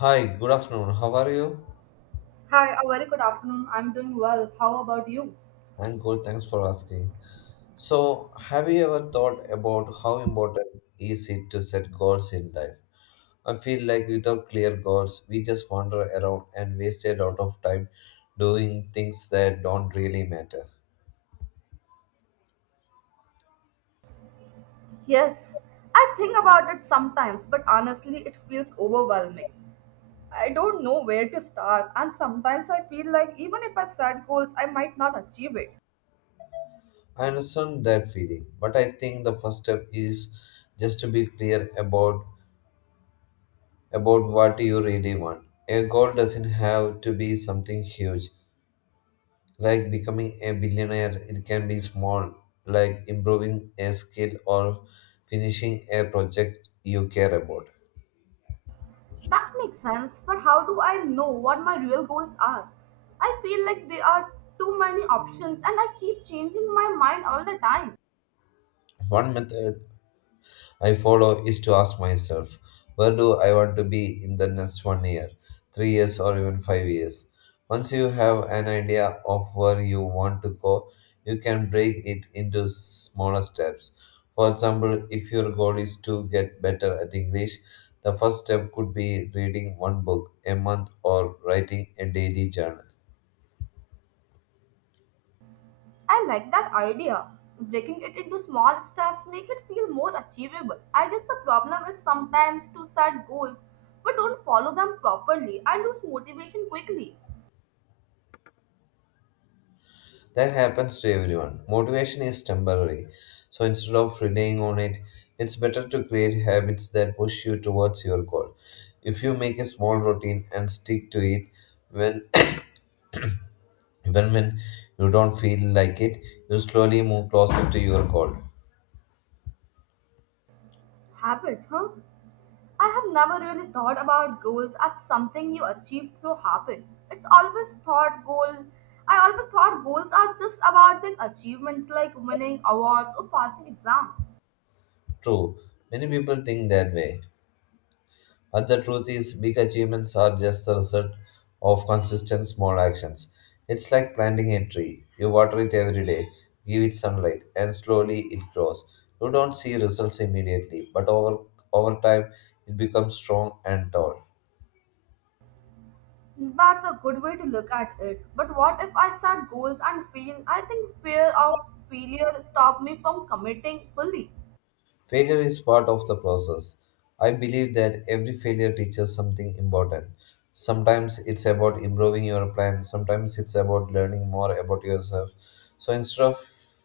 Hi, good afternoon. How are you? Hi, a very good afternoon. I'm doing well. How about you? I'm good, thanks for asking. So, have you ever thought about how important is it to set goals in life? I feel like without clear goals, we just wander around and waste a lot of time doing things that don't really matter. Yes, I think about it sometimes, but honestly, it feels overwhelming. I don't know where to start, and sometimes I feel like even if I set goals, I might not achieve it. I understand that feeling, but I think the first step is just to be clear about what you really want. A goal doesn't have to be something huge, like becoming a billionaire, it can be small, like improving a skill or finishing a project you care about. That makes sense, but how do I know what my real goals are? I feel like there are too many options, and I keep changing my mind all the time. One method I follow is to ask myself, where do I want to be in the next 1 year, 3 years, or even 5 years? Once you have an idea of where you want to go, you can break it into smaller steps. For example, if your goal is to get better at English, the first step could be reading one book a month or writing a daily journal. I like that idea. Breaking it into small steps make it feel more achievable. I guess the problem is sometimes to set goals but don't follow them properly. I lose motivation quickly. That happens to everyone. Motivation is temporary. So instead of relying on it, it's better to create habits that push you towards your goal. If you make a small routine and stick to it, when even when you don't feel like it, you slowly move closer to your goal. Habits, huh? I have never really thought about goals as something you achieve through habits. It's always thought goal. I always thought goals are just about big achievements like winning awards or passing exams. True, many people think that way, but the truth is, big achievements are just the result of consistent small actions. It's like planting a tree. You water it every day, give it sunlight, and slowly it grows. You don't see results immediately, but over time it becomes strong and tall. That's a good way to look at it. But what if I set goals and fail? I think fear of failure stopped me from committing fully. Failure is part of the process. I believe that every failure teaches something important. Sometimes it's about improving your plan, sometimes it's about learning more about yourself. So instead of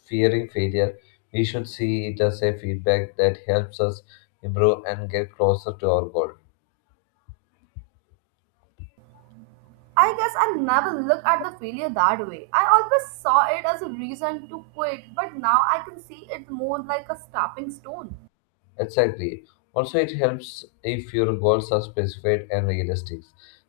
fearing failure, we should see it as a feedback that helps us improve and get closer to our goal. I guess I never looked at the failure that way. I always saw it as a reason to quit, but now I can see it more like a stepping stone. Exactly. Also, it helps if your goals are specified and realistic.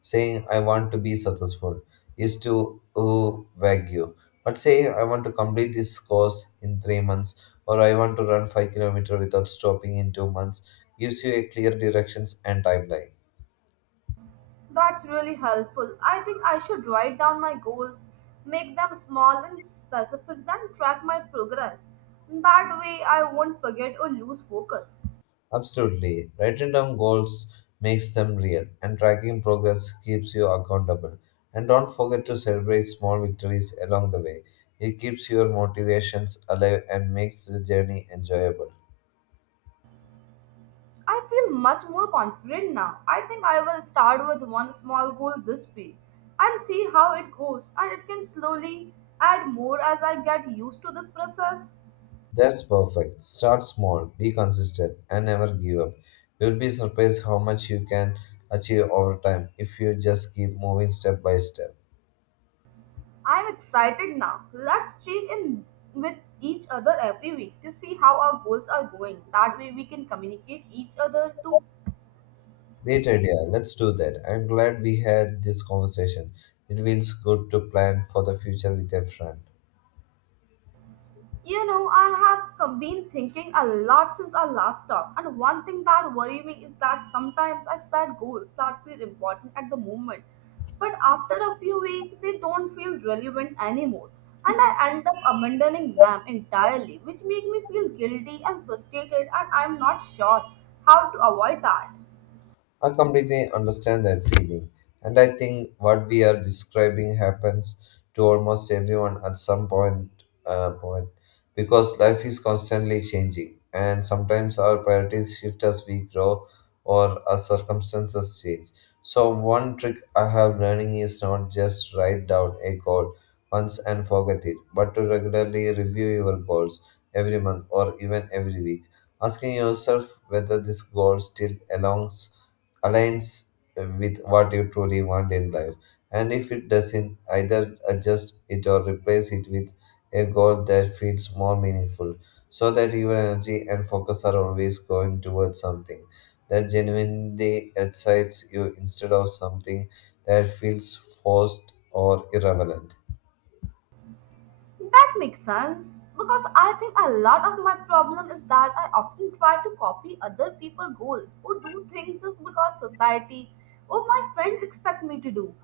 Saying, I want to be successful is too vague. You. But saying, I want to complete this course in 3 months or I want to run 5 kilometers without stopping in 2 months gives you a clear directions and timeline. That's really helpful. I think I should write down my goals, make them small and specific, then track my progress. That way, I won't forget or lose focus. Absolutely. Writing down goals makes them real, and tracking progress keeps you accountable. And don't forget to celebrate small victories along the way. It keeps your motivations alive and makes the journey enjoyable. I feel much more confident now. I think I will start with one small goal this week and see how it goes, and it can slowly add more as I get used to this process. That's perfect. Start small, be consistent, and never give up. You'll be surprised how much you can achieve over time if you just keep moving step by step. I'm excited now. Let's check in with each other every week to see how our goals are going. That way, we can communicate each other to Great idea. Let's do that. I'm glad we had this conversation. It feels good to plan for the future with a friend. You know, been thinking a lot since our last talk, and one thing that worries me is that sometimes I set goals that feel important at the moment, but after a few weeks they don't feel relevant anymore, and I end up abandoning them entirely, which makes me feel guilty and frustrated, and I'm not sure how to avoid that. I completely understand that feeling, and I think what we are describing happens to almost everyone at some point, because life is constantly changing, and sometimes our priorities shift as we grow or as circumstances change. So one trick I have learning is not just write down a goal once and forget it, but to regularly review your goals every month or even every week, asking yourself whether this goal still belongs aligns with what you truly want in life. And if it doesn't, either adjust it or replace it with a goal that feels more meaningful so that your energy and focus are always going towards something that genuinely excites you instead of something that feels forced or irrelevant. That makes sense because I think a lot of my problem is that I often try to copy other people's goals or do things just because society or my friends expect me to do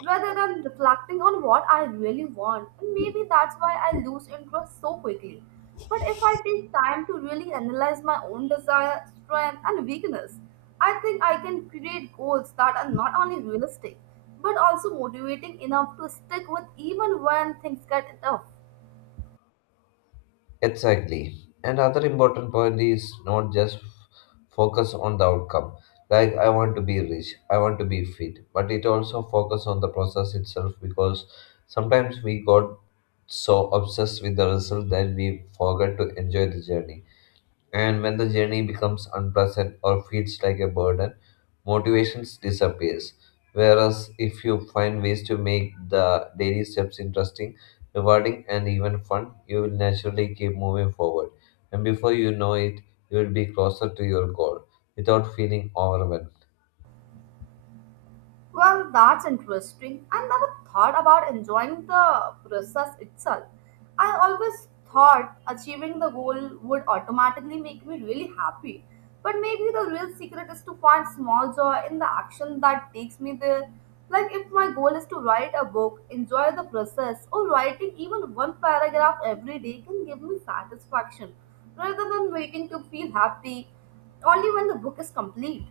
rather than reflecting on what I really want. And maybe that's why I lose interest so quickly. But if I take time to really analyze my own desire, strength, and weakness, I think I can create goals that are not only realistic but also motivating enough to stick with even when things get tough. Exactly. Another important point is not just focus on the outcome, like I want to be rich, I want to be fit, but it also focus on the process itself, because sometimes we got so obsessed with the result that we forget to enjoy the journey. And when the journey becomes unpleasant or feels like a burden, motivation disappears. Whereas if you find ways to make the daily steps interesting, rewarding, and even fun, you will naturally keep moving forward. And before you know it, you will be closer to your goal without feeling overwhelmed. Well, that's interesting. I never thought about enjoying the process itself. I always thought achieving the goal would automatically make me really happy. But maybe the real secret is to find small joy in the action that takes me there. Like if my goal is to write a book, enjoy the process, or writing even one paragraph every day can give me satisfaction rather than waiting to feel happy only when the book is complete.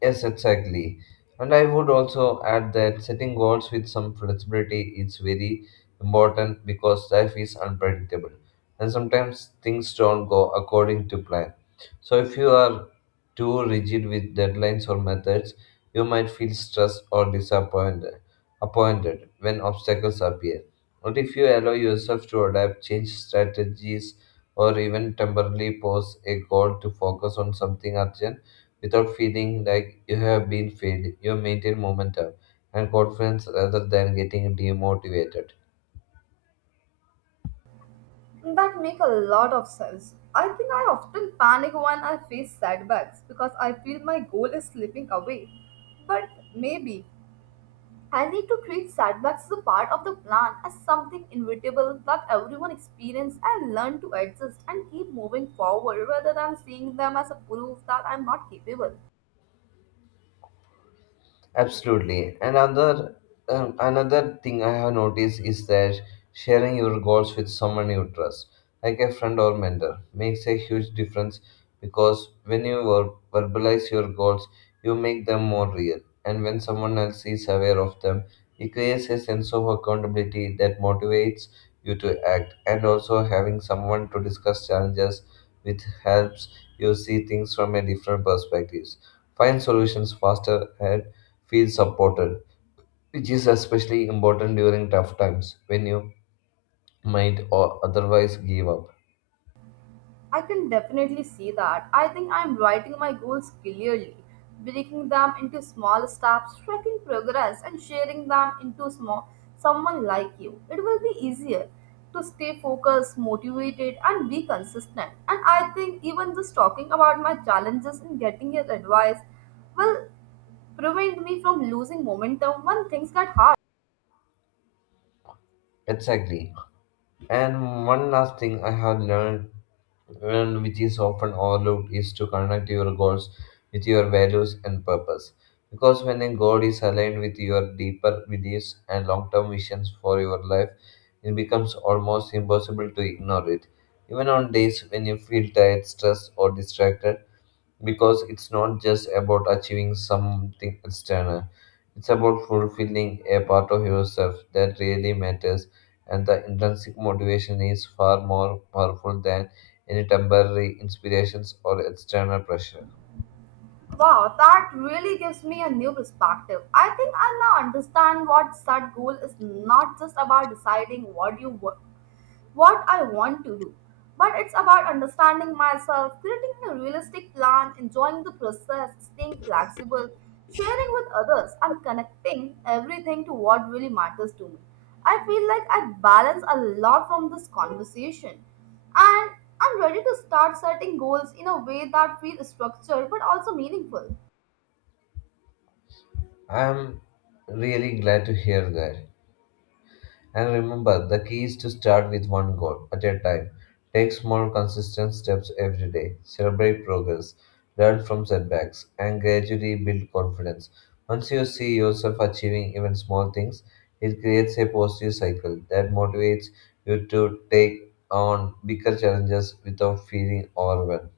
Yes, exactly. And I would also add that setting goals with some flexibility is very important because life is unpredictable and sometimes things don't go according to plan. So, if you are too rigid with deadlines or methods, you might feel stressed or disappointed appointed when obstacles appear. But if you allow yourself to adapt, change strategies, or even temporarily pause a goal to focus on something urgent, without feeling like you have been failed, you maintain momentum and confidence rather than getting demotivated. That make a lot of sense. I think I often panic when I face setbacks because I feel my goal is slipping away. But maybe I need to treat setbacks as a part of the plan, as something inevitable that everyone experiences and learn to adjust and keep moving forward rather than seeing them as a proof that I'm not capable. Absolutely. And another thing I have noticed is that sharing your goals with someone you trust, like a friend or mentor, makes a huge difference, because when you verbalize your goals, you make them more real. And when someone else is aware of them, it creates a sense of accountability that motivates you to act. And also having someone to discuss challenges with helps you see things from a different perspective, find solutions faster, and feel supported, which is especially important during tough times when you might or otherwise give up. I can definitely see that. I think I'm writing my goals clearly, breaking them into small steps, tracking progress, and sharing them into small someone like you. It will be easier to stay focused, motivated, and be consistent. And I think even just talking about my challenges and getting your advice will prevent me from losing momentum when things get hard. Exactly. And one last thing I have learned, and which is often overlooked, is to connect your goals with your values and purpose. Because when a goal is aligned with your deeper beliefs and long term visions for your life, it becomes almost impossible to ignore it, even on days when you feel tired, stressed, or distracted, because it's not just about achieving something external. It's about fulfilling a part of yourself that really matters, and the intrinsic motivation is far more powerful than any temporary inspirations or external pressure. Wow, that really gives me a new perspective. I think I now understand what set goal is not just about deciding what you want what I want to do. But it's about understanding myself, creating a realistic plan, enjoying the process, staying flexible, sharing with others, and connecting everything to what really matters to me. I feel like I balance a lot from this conversation. And I'm ready to start setting goals in a way that feels structured but also meaningful. I'm really glad to hear that. And remember, the key is to start with one goal at a time. Take small, consistent steps every day. Celebrate progress, learn from setbacks, and gradually build confidence. Once you see yourself achieving even small things, it creates a positive cycle that motivates you to take on bigger challenges without feeling overwhelmed.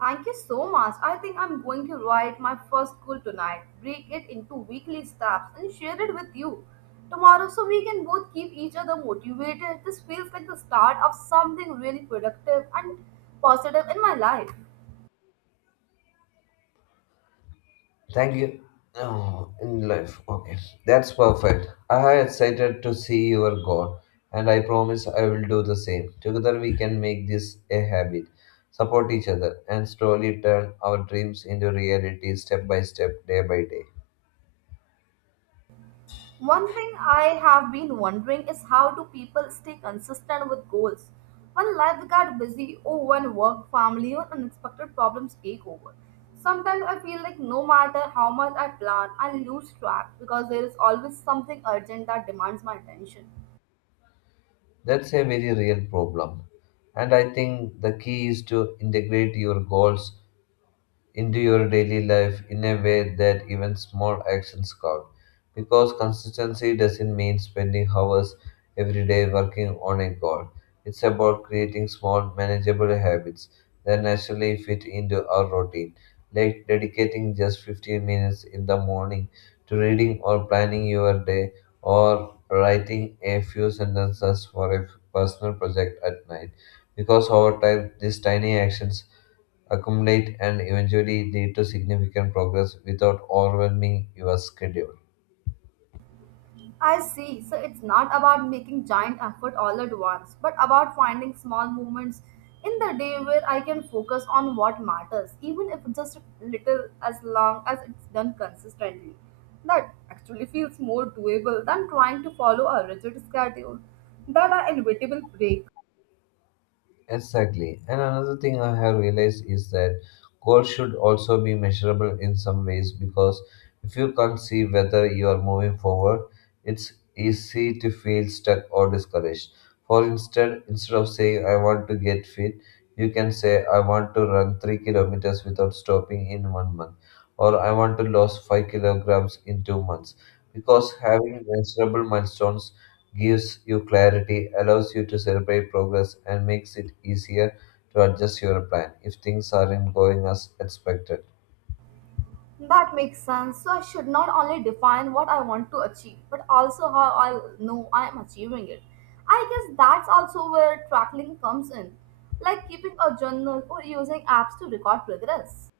Thank you so much. I think I'm going to write my first goal tonight, break it into weekly steps, and share it with you tomorrow so we can both keep each other motivated. This feels like the start of something really productive and positive in my life. Thank you. Oh, in life. Okay. That's perfect. I am excited to see your goal, and I promise I will do the same. Together we can make this a habit, support each other, and slowly turn our dreams into reality step by step, day by day. One thing I have been wondering is how do people stay consistent with goals when life got busy or when work, family, or unexpected problems take over. Sometimes I feel like no matter how much I plan, I lose track because there is always something urgent that demands my attention. That's a very real problem. And I think the key is to integrate your goals into your daily life in a way that even small actions count. Because consistency doesn't mean spending hours every day working on a goal. It's about creating small, manageable habits that naturally fit into our routine, like dedicating just 15 minutes in the morning to reading or planning your day, or writing a few sentences for a personal project at night. Because over time, these tiny actions accumulate, and eventually lead to significant progress without overwhelming your schedule. I see. So it's not about making giant effort all at once, but about finding small moments in the day where I can focus on what matters, even if just little as long as it's done consistently. That actually feels more doable than trying to follow a rigid schedule that are inevitable break. Exactly. And another thing I have realized is that goals should also be measurable in some ways, because if you can't see whether you are moving forward, it's easy to feel stuck or discouraged. Instead of saying I want to get fit, you can say I want to run 3 kilometers without stopping in 1 month, or I want to lose 5 kilograms in 2 months. Because having measurable milestones gives you clarity, allows you to celebrate progress, and makes it easier to adjust your plan if things aren't going as expected. That makes sense. So I should not only define what I want to achieve, but also how I know I am achieving it. I guess that's also where tracking comes in, like keeping a journal or using apps to record progress.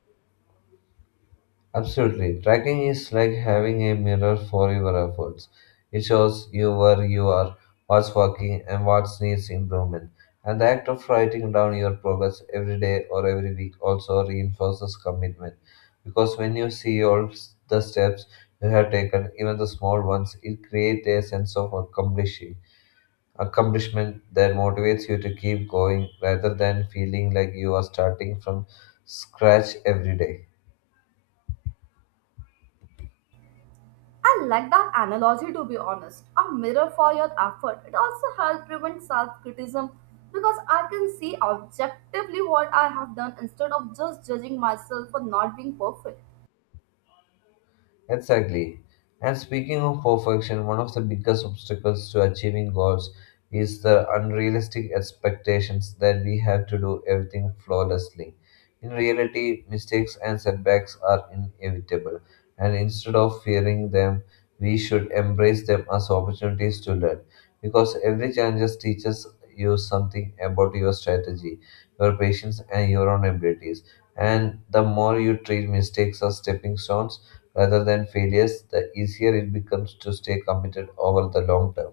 Absolutely. Tracking is like having a mirror for your efforts. It shows you where you are, what's working, and what needs improvement. And the act of writing down your progress every day or every week also reinforces commitment. Because when you see all the steps you have taken, even the small ones, it creates a sense of accomplishing. Accomplishment that motivates you to keep going rather than feeling like you are starting from scratch every day. I like that analogy to be honest. A mirror for your effort. It also helps prevent self criticism because I can see objectively what I have done instead of just judging myself for not being perfect. Exactly. And speaking of perfection, one of the biggest obstacles to achieving goals is the unrealistic expectations that we have to do everything flawlessly. In reality, mistakes and setbacks are inevitable, and instead of fearing them, we should embrace them as opportunities to learn. Because every challenge teaches you something about your strategy, your patience, and your own abilities. And the more you treat mistakes as stepping stones, rather than failures, the easier it becomes to stay committed over the long term.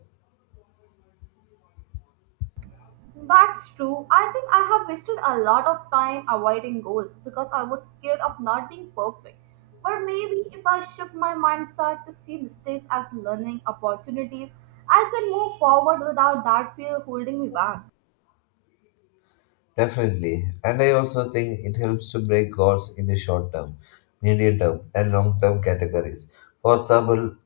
That's true. I think I have wasted a lot of time avoiding goals because I was scared of not being perfect. But maybe if I shift my mindset to see mistakes as learning opportunities, I can move forward without that fear holding me back. Definitely. And I also think it helps to break goals in the short term, medium term, and long term categories. For example,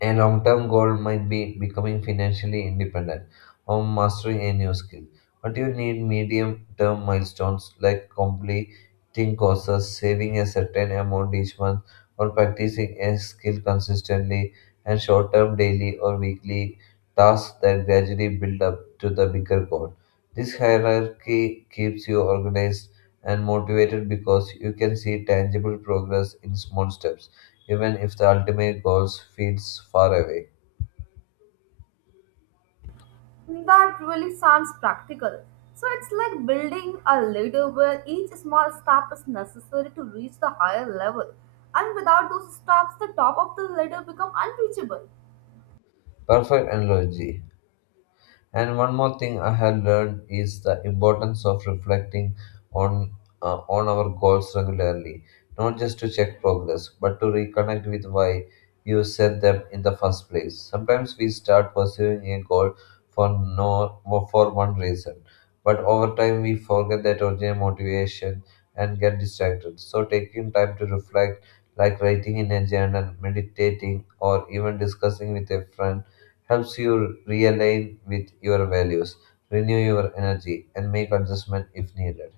a long term goal might be becoming financially independent or mastering a new skill. But you need medium term milestones like completing courses, saving a certain amount each month, or practicing a skill consistently, and short term daily or weekly tasks that gradually build up to the bigger goal. This hierarchy keeps you organized and motivated because you can see tangible progress in small steps even if the ultimate goal feels far away. That really sounds practical. So it's like building a ladder where each small step is necessary to reach the higher level. And without those steps, the top of the ladder become unreachable. Perfect analogy. And one more thing I have learned is the importance of reflecting on on our goals regularly, not just to check progress, but to reconnect with why you set them in the first place. Sometimes we start pursuing a goal for no for one reason, but over time we forget that original motivation and get distracted. So taking time to reflect, like writing in a journal, meditating, or even discussing with a friend helps you realign with your values, renew your energy, and make adjustment if needed.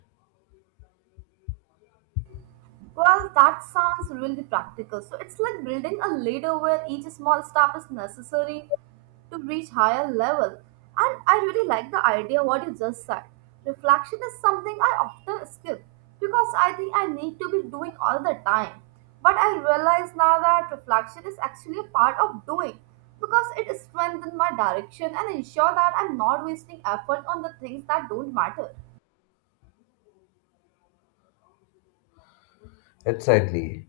Well, that sounds really practical. So it's like building a ladder where each small step is necessary to reach higher level. And I really like the idea what you just said. Reflection is something I often skip because I think I need to be doing all the time. But I realize now that reflection is actually a part of doing because it strengthens my direction and ensure that I'm not wasting effort on the things that don't matter. Exactly.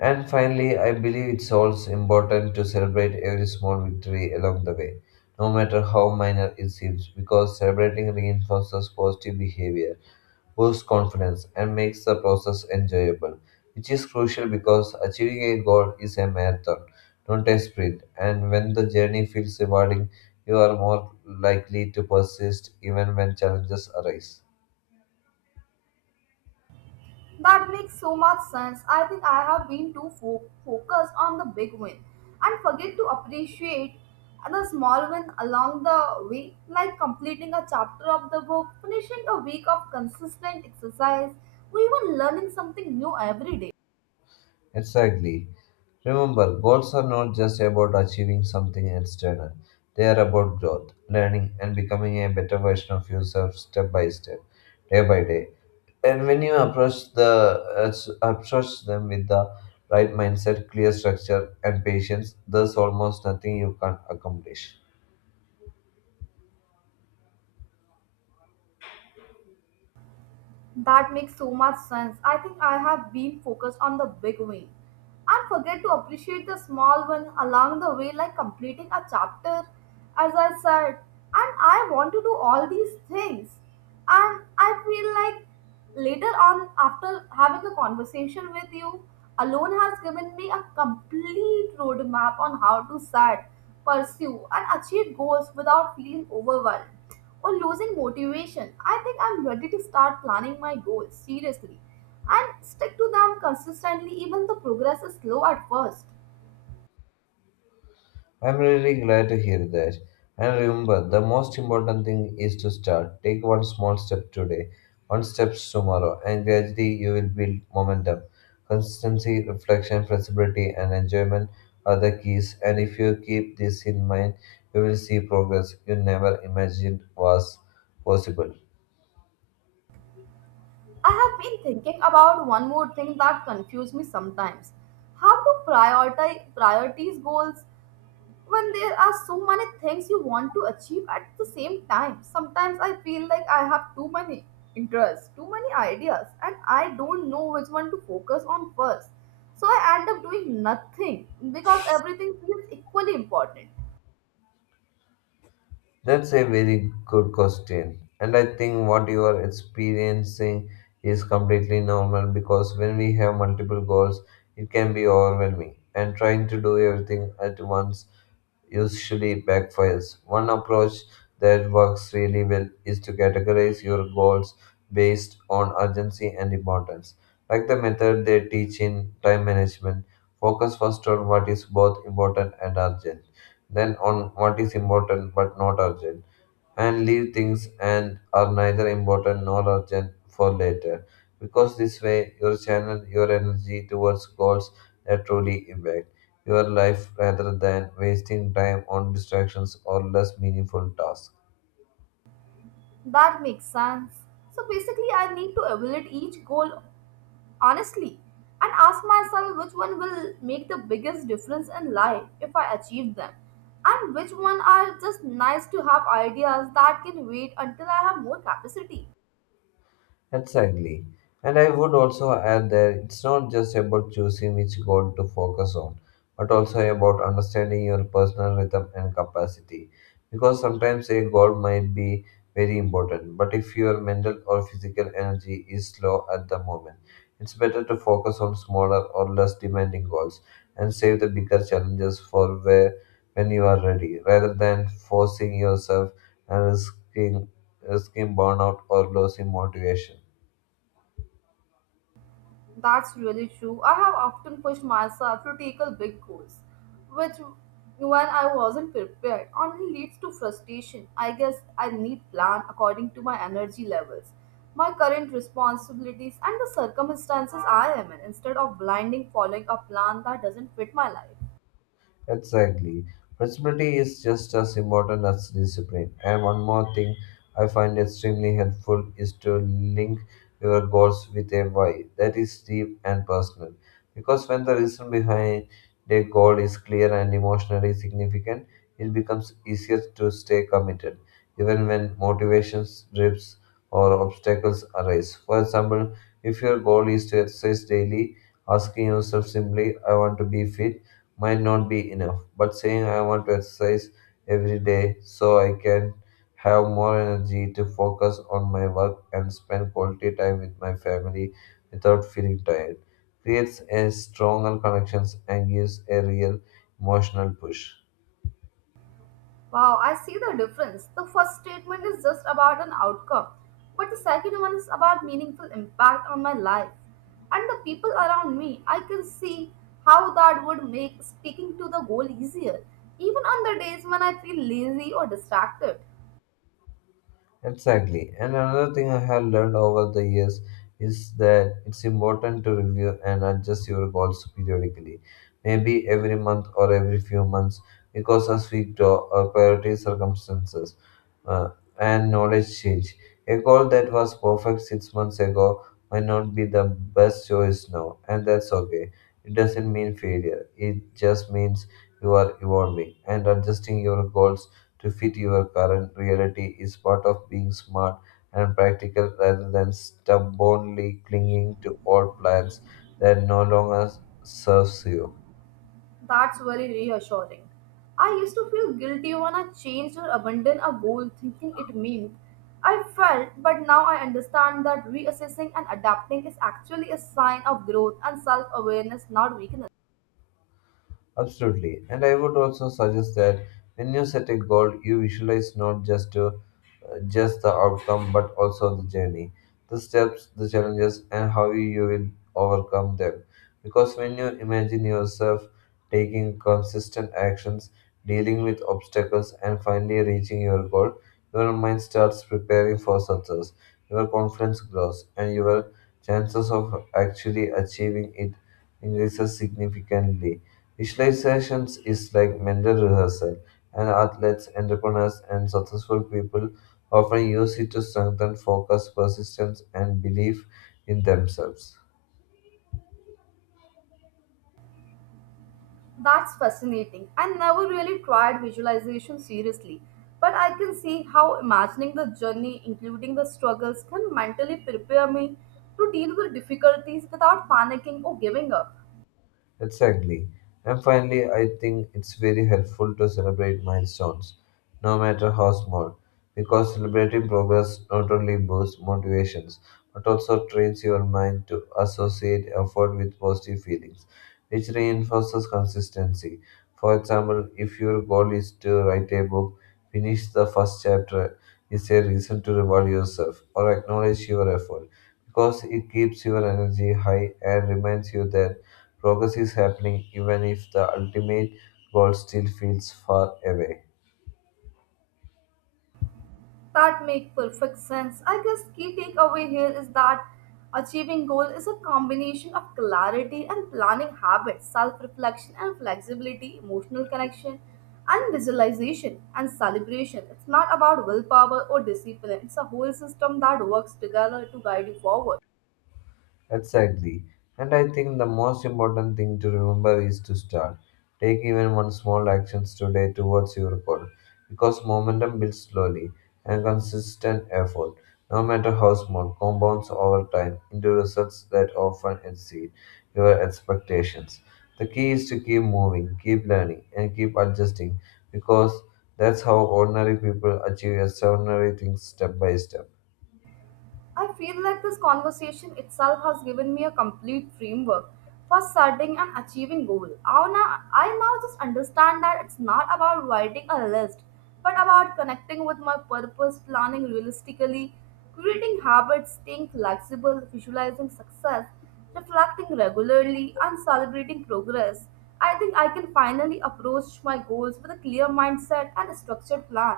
And finally, I believe it's also important to celebrate every small victory along the way, no matter how minor it seems, because celebrating reinforces positive behavior boosts confidence, and makes the process enjoyable, which is crucial because achieving a goal is a marathon, not a sprint. And when the journey feels rewarding, you are more likely to persist even when challenges arise. That makes so much sense. I think I have been focused on the big win and forget to appreciate the small win along the way, like completing a chapter of the book, finishing a week of consistent exercise, or even learning something new every day. Exactly. Remember, goals are not just about achieving something external. They are about growth, learning, and becoming a better version of yourself step by step, day by day. And when you approach them with the right mindset, clear structure, and patience, there's almost nothing you can't accomplish. That makes so much sense. I think I have been focused on the big win and forget to appreciate the small one along the way, like completing a chapter, as I said. And I want to do all these things. And I feel like later on, after having a conversation with you, alone has given me a complete roadmap on how to set, pursue, and achieve goals without feeling overwhelmed or losing motivation, I think I'm ready to start planning my goals seriously and stick to them consistently even the progress is slow at first. I'm really glad to hear that. And remember, the most important thing is to start. Take one small step today, one step tomorrow, and gradually you will build momentum. Consistency, reflection, flexibility, and enjoyment are the keys. And if you keep this in mind, you will see progress you never imagined was possible. I have been thinking about one more thing that confuses me sometimes. How to prioritize priorities goals when there are so many things you want to achieve at the same time. Sometimes I feel like I have too many interests, too many ideas, and I don't know which one to focus on first. So I end up doing nothing because everything feels equally important. That's a very good question. And I think what you are experiencing is completely normal because when we have multiple goals, it can be overwhelming. And trying to do everything at once usually backfires. One approach that works really well is to categorize your goals based on urgency and importance. Like the method they teach in time management, focus first on what is both important and urgent, then on what is important but not urgent, and leave things and are neither important nor urgent for later. Because this way you channel your energy towards goals that truly impact your life rather than wasting time on distractions or less meaningful tasks. That makes sense. So basically, I need to evaluate each goal honestly and ask myself which one will make the biggest difference in life if I achieve them and which one are just nice to have ideas that can wait until I have more capacity. Exactly. And I would also add that it's not just about choosing which goal to focus on, but also about understanding your personal rhythm and capacity. Because sometimes a goal might be very important, but if your mental or physical energy is slow at the moment, it's better to focus on smaller or less demanding goals and save the bigger challenges for where when you are ready, rather than forcing yourself and risking burnout or losing motivation. That's really true. I have often pushed myself to tackle big goals, which, when I wasn't prepared, only leads to frustration. I guess I need plan according to my energy levels, my current responsibilities, and the circumstances I am in, instead of blinding following a plan that doesn't fit my life. Exactly. Flexibility is just as important as discipline. And one more thing I find extremely helpful is to link your goals with a why that is deep and personal. Because when the reason behind the goal is clear and emotionally significant, it becomes easier to stay committed, even when motivation drips or obstacles arise. For example, if your goal is to exercise daily, asking yourself simply, I want to be fit might not be enough, but saying I want to exercise every day so I can have more energy to focus on my work and spend quality time with my family without feeling tired creates a stronger connections and gives a real emotional push. Wow, I see the difference. The first statement is just about an outcome, but the second one is about meaningful impact on my life and the people around me. I can see how that would make speaking to the goal easier, even on the days when I feel lazy or distracted. Exactly. And another thing I have learned over the years is that it's important to review and adjust your goals periodically, maybe every month or every few months, because as we grow, our priority circumstances uh, and knowledge change. A goal that was perfect 6 months ago might not be the best choice now, and that's okay. It doesn't mean failure, it just means you are evolving and adjusting your goals to fit your current reality is part of being smart and practical rather than stubbornly clinging to old plans that no longer serves you. That's very reassuring. I used to feel guilty when I changed or abandoned a goal thinking it meant I felt, but now I understand that reassessing and adapting is actually a sign of growth and self awareness, not weakness. Absolutely. And I would also suggest that when you set a goal, you visualize not just your just the outcome but also the journey, the steps, the challenges, and how you will overcome them. Because when you imagine yourself taking consistent actions, dealing with obstacles, and finally reaching your goal, your mind starts preparing for success your confidence grows, and your chances of actually achieving it increases significantly. Visualizations is like mental rehearsal, and athletes, entrepreneurs, and successful people often use it to strengthen focus, persistence, and belief in themselves. That's fascinating. I never really tried visualization seriously, but I can see how imagining the journey, including the struggles, can mentally prepare me to deal with difficulties without panicking or giving up. Exactly. And finally, I think it's very helpful to celebrate milestones, no matter how small, because celebrating progress not only boosts motivations but also trains your mind to associate effort with positive feelings, which reinforces consistency. For example, if your goal is to write a book, finish the first chapter is a reason to reward yourself or acknowledge your effort because it keeps your energy high and reminds you that progress is happening, even if the ultimate goal still feels far away. That make perfect sense. I guess key takeaway here is that achieving goal is a combination of clarity and planning habits, self-reflection and flexibility, emotional connection and visualization and celebration. It's not about willpower or discipline. It's a whole system that works together to guide you forward. Exactly. And I think the most important thing to remember is to start. Take even one small actions today towards your goal because momentum builds slowly and consistent effort, no matter how small, compounds over time into results that often exceed your expectations. The key is to keep moving, keep learning, and keep adjusting because that's how ordinary people achieve extraordinary things step by step. I feel like this conversation itself has given me a complete framework for setting and achieving goal. I now just understand that it's not about writing a list, but about connecting with my purpose, planning realistically, creating habits, staying flexible, visualizing success, reflecting regularly, and celebrating progress. I think I can finally approach my goals with a clear mindset and a structured plan.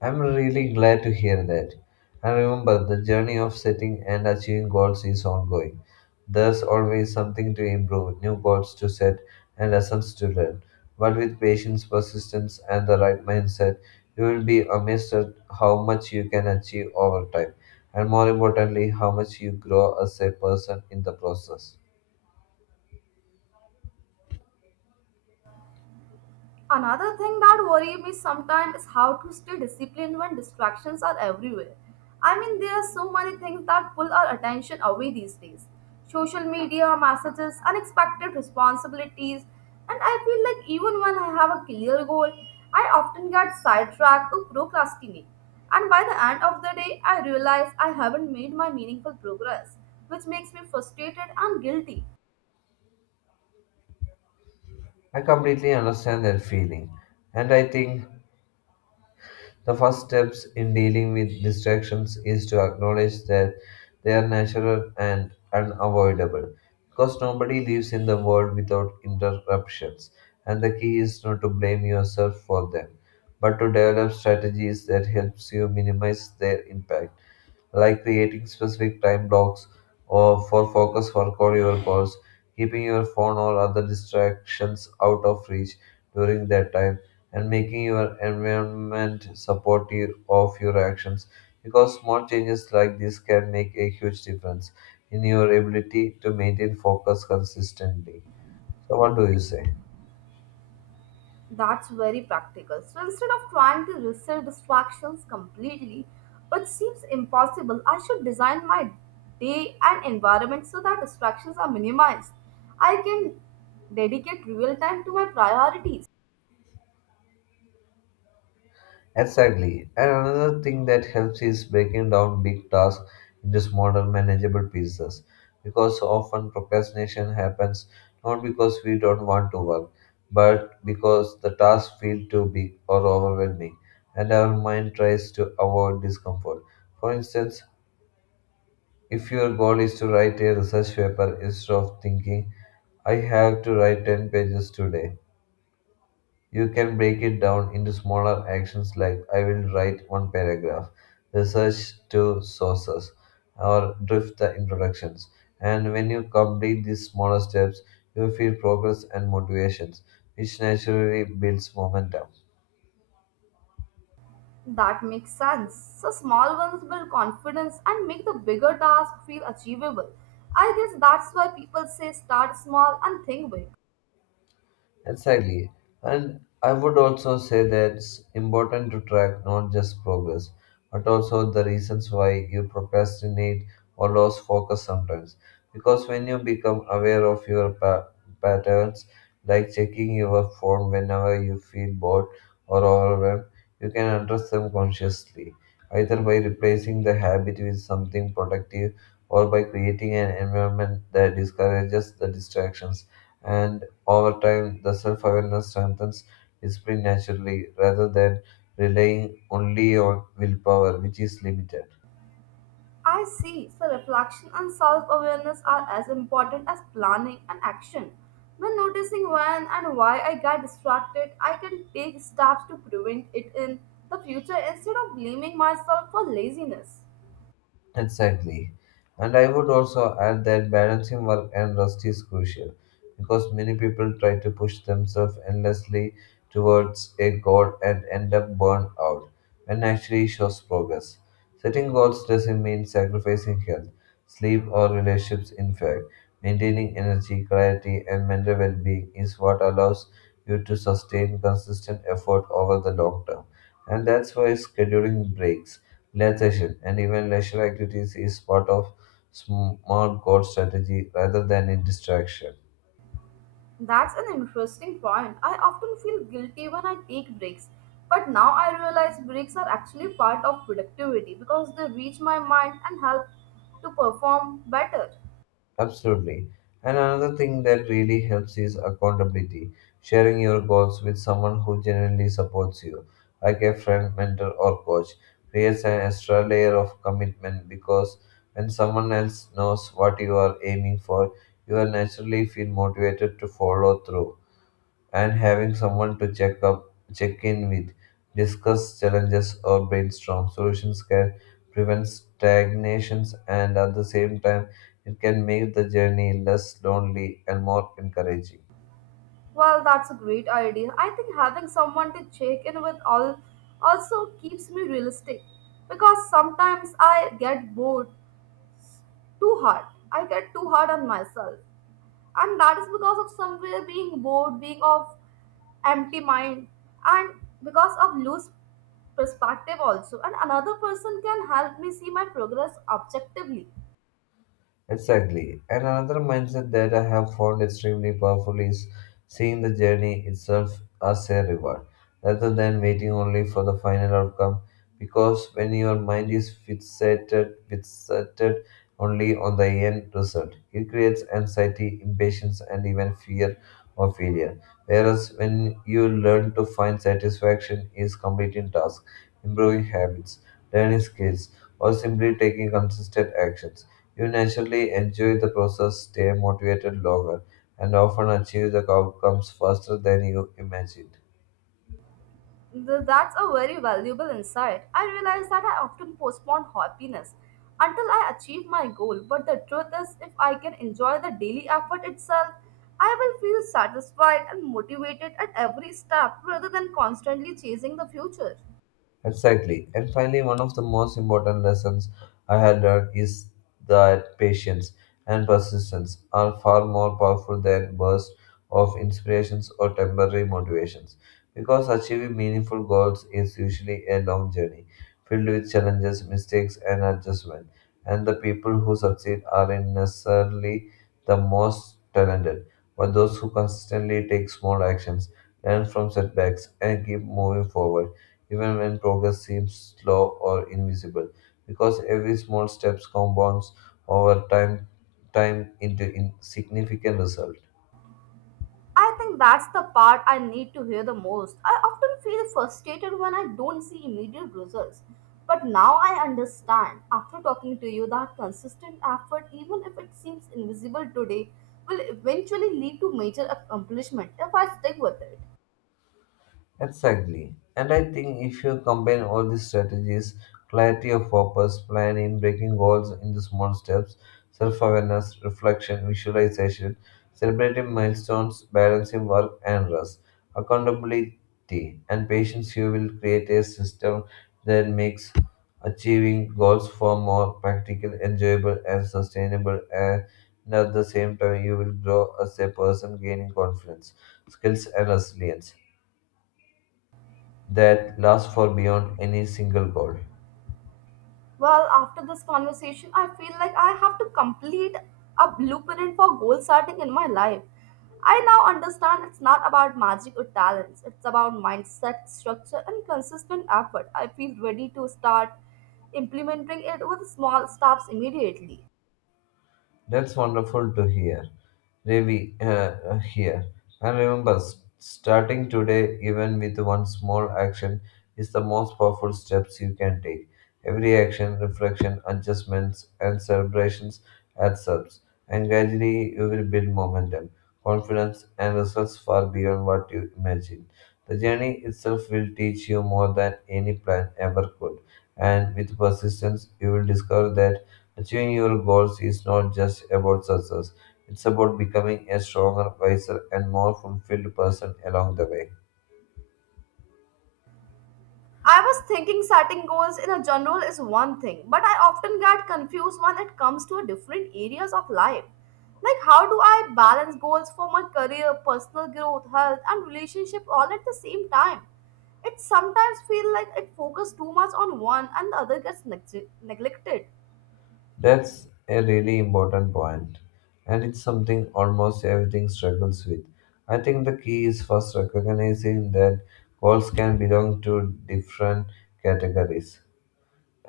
I'm really glad to hear that. And remember, the journey of setting and achieving goals is ongoing. There's always something to improve, new goals to set, and lessons to learn. But with patience, persistence, and the right mindset, you will be amazed at how much you can achieve over time, and more importantly, how much you grow as a person in the process. Another thing that worries me sometimes is how to stay disciplined when distractions are everywhere. I mean, there are so many things that pull our attention away these days social media, messages, unexpected responsibilities, and I feel like even when I have a clear goal, I often get sidetracked or procrastinate. And by the end of the day, I realize I haven't made my meaningful progress, which makes me frustrated and guilty. I completely understand that feeling, and I think the first steps in dealing with distractions is to acknowledge that they are natural and unavoidable, because nobody lives in the world without interruptions, and the key is not to blame yourself for them, but to develop strategies that helps you minimize their impact, like creating specific time blocks or for focus work or your calls, keeping your phone or other distractions out of reach during that time, and making your environment supportive of your actions. Because small changes like this can make a huge difference in your ability to maintain focus consistently. So, what do you say? That's very practical. So instead of trying to resist distractions completely, which seems impossible, I should design my day and environment so that distractions are minimized. I can dedicate real time to my priorities. Exactly. And another thing that helps is breaking down big tasks into smaller manageable pieces. Because often procrastination happens not because we don't want to work, but because the tasks feel too big or overwhelming, and our mind tries to avoid discomfort. For instance, if your goal is to write a research paper instead of thinking, I have to write 10 pages today. You can break it down into smaller actions like I will write one paragraph, research two sources, or drift the introductions. And when you complete these smaller steps, you feel progress and motivations, which naturally builds momentum. That makes sense. So small ones build confidence and make the bigger task feel achievable. I guess that's why people say start small and think big. Exactly. And I would also say that it's important to track not just progress, but also the reasons why you procrastinate or lose focus sometimes. Because when you become aware of your patterns, like checking your phone whenever you feel bored or overwhelmed, you can address them consciously, either by replacing the habit with something productive or by creating an environment that discourages the distractions, and over time, the self awareness strengthens discipline naturally rather than relying only on willpower, which is limited. I see. So, reflection and self awareness are as important as planning and action. When noticing when and why I get distracted, I can take steps to prevent it in the future instead of blaming myself for laziness. Exactly. And I would also add that balancing work and rest is crucial because many people try to push themselves endlessly towards a goal and end up burned out when actually it shows progress. Setting goals doesn't mean sacrificing health, sleep, or relationships. In fact, maintaining energy, clarity, and mental well being is what allows you to sustain consistent effort over the long term. And that's why scheduling breaks Land session, and even leisure activities is part of smart goal strategy rather than a distraction. That's an interesting point. I often feel guilty when I take breaks, but now I realize breaks are actually part of productivity because they reach my mind and help to perform better. Absolutely. And another thing that really helps is accountability, sharing your goals with someone who genuinely supports you, like a friend, mentor, or coach, creates an extra layer of commitment because when someone else knows what you are aiming for, you are naturally feel motivated to follow through, and having someone to check in with, discuss challenges or brainstorm solutions can prevent stagnations, and at the same time it can make the journey less lonely and more encouraging. Well, that's a great idea. I think having someone to check in with all also keeps me realistic because sometimes I get bored too hard. I get too hard on myself, and that is because of somewhere being bored, being of empty mind, and because of loose perspective also. And another person can help me see my progress objectively. Exactly. And another mindset that I have found extremely powerful is seeing the journey itself as a reward rather than waiting only for the final outcome. Because when your mind is fixated only on the end result, it creates anxiety, impatience, and even fear of failure. Whereas when you learn to find satisfaction is completing tasks, improving habits, learning skills, or simply taking consistent actions you naturally enjoy the process, stay motivated longer, and often achieve the outcomes faster than you imagined. That's a very valuable insight. I realize that I often postpone happiness until I achieve my goal, but the truth is, if I can enjoy the daily effort itself, I will feel satisfied and motivated at every step rather than constantly chasing the future. Exactly. And finally, one of the most important lessons I had learned is that patience and persistence are far more powerful than bursts of inspirations or temporary motivations. Because achieving meaningful goals is usually a long journey filled with challenges, mistakes, and adjustment. And the people who succeed aren't necessarily the most talented, but those who consistently take small actions, learn from setbacks, and keep moving forward even when progress seems slow or invisible, because every small step compounds over time into significant result. I think that's the part I need to hear the most. I often feel frustrated when I don't see immediate results. But now I understand, after talking to you, that consistent effort, even if it seems invisible today, will eventually lead to major accomplishment if I stick with it. Exactly. And I think if you combine all these strategies, clarity of purpose, planning, breaking goals into small steps, self awareness, reflection, visualization, celebrating milestones, balancing work and rest, accountability, and patience, you will create a system that makes achieving goals far more practical, enjoyable, and sustainable. And at the same time, you will grow as a person, gaining confidence, skills, and resilience that lasts for beyond any single goal. Well, after this conversation, I feel like I have to complete a blueprint for goal setting in my life. I now understand it's not about magic or talents, it's about mindset, structure, and consistent effort. I feel ready to start implementing it with small steps immediately. That's wonderful to hear. Really, here. And remember, starting today, even with one small action, is the most powerful steps you can take. Every action, reflection, adjustments, and celebrations adds up, and gradually you will build momentum, confidence, and results far beyond what you imagine. The journey itself will teach you more than any plan ever could, and with persistence, you will discover that achieving your goals is not just about success, it's about becoming a stronger, wiser, and more fulfilled person along the way. I was thinking setting goals in a general is one thing, but I often get confused when it comes to different areas of life. Like, how do I balance goals for my career, personal growth, health, and relationship all at the same time? It sometimes feels like it focuses too much on one and the other gets neglected. That's a really important point, and it's something almost everything struggles with. I think the key is first recognizing that goals can belong to different categories,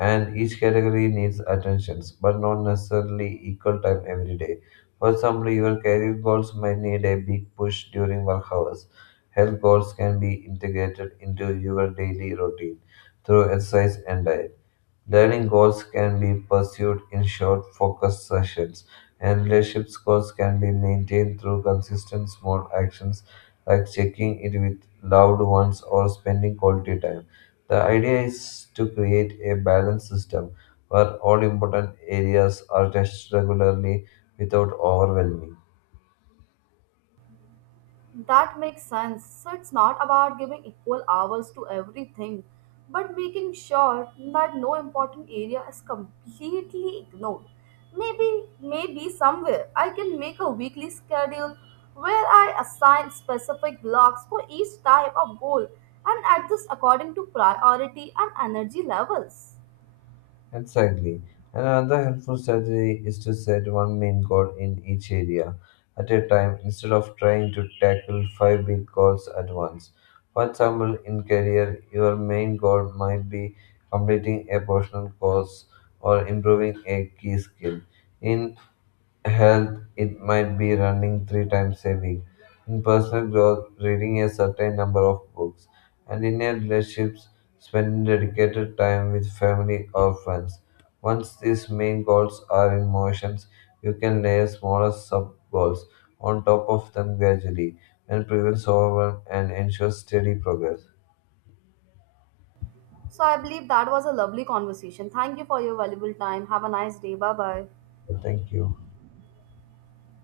and each category needs attentions, but not necessarily equal time every day. For example, your career goals might need a big push during work hours. Health goals can be integrated into your daily routine through exercise and diet. Learning goals can be pursued in short, focused sessions, and relationship goals can be maintained through consistent small actions like checking in with loved ones or spending quality time. The idea is to create a balanced system where all important areas are touched regularly without overwhelming. That makes sense. So it's not about giving equal hours to everything, but making sure that no important area is completely ignored. Maybe somewhere I can make a weekly schedule where I assign specific blocks for each type of goal and adjust according to priority and energy levels. Exactly. And another helpful strategy is to set one main goal in each area at a time instead of trying to tackle five big goals at once. For example, in career, your main goal might be completing a personal course or improving a key skill. In health, it might be running three times a week. In personal growth, reading a certain number of books. And in your relationships, spending dedicated time with family or friends. Once these main goals are in motions, you can layer smaller sub goals on top of them gradually and prevents overwhelm and ensures steady progress. So I believe that was a lovely conversation. Thank you for your valuable time. Have a nice day. Bye bye. Thank you.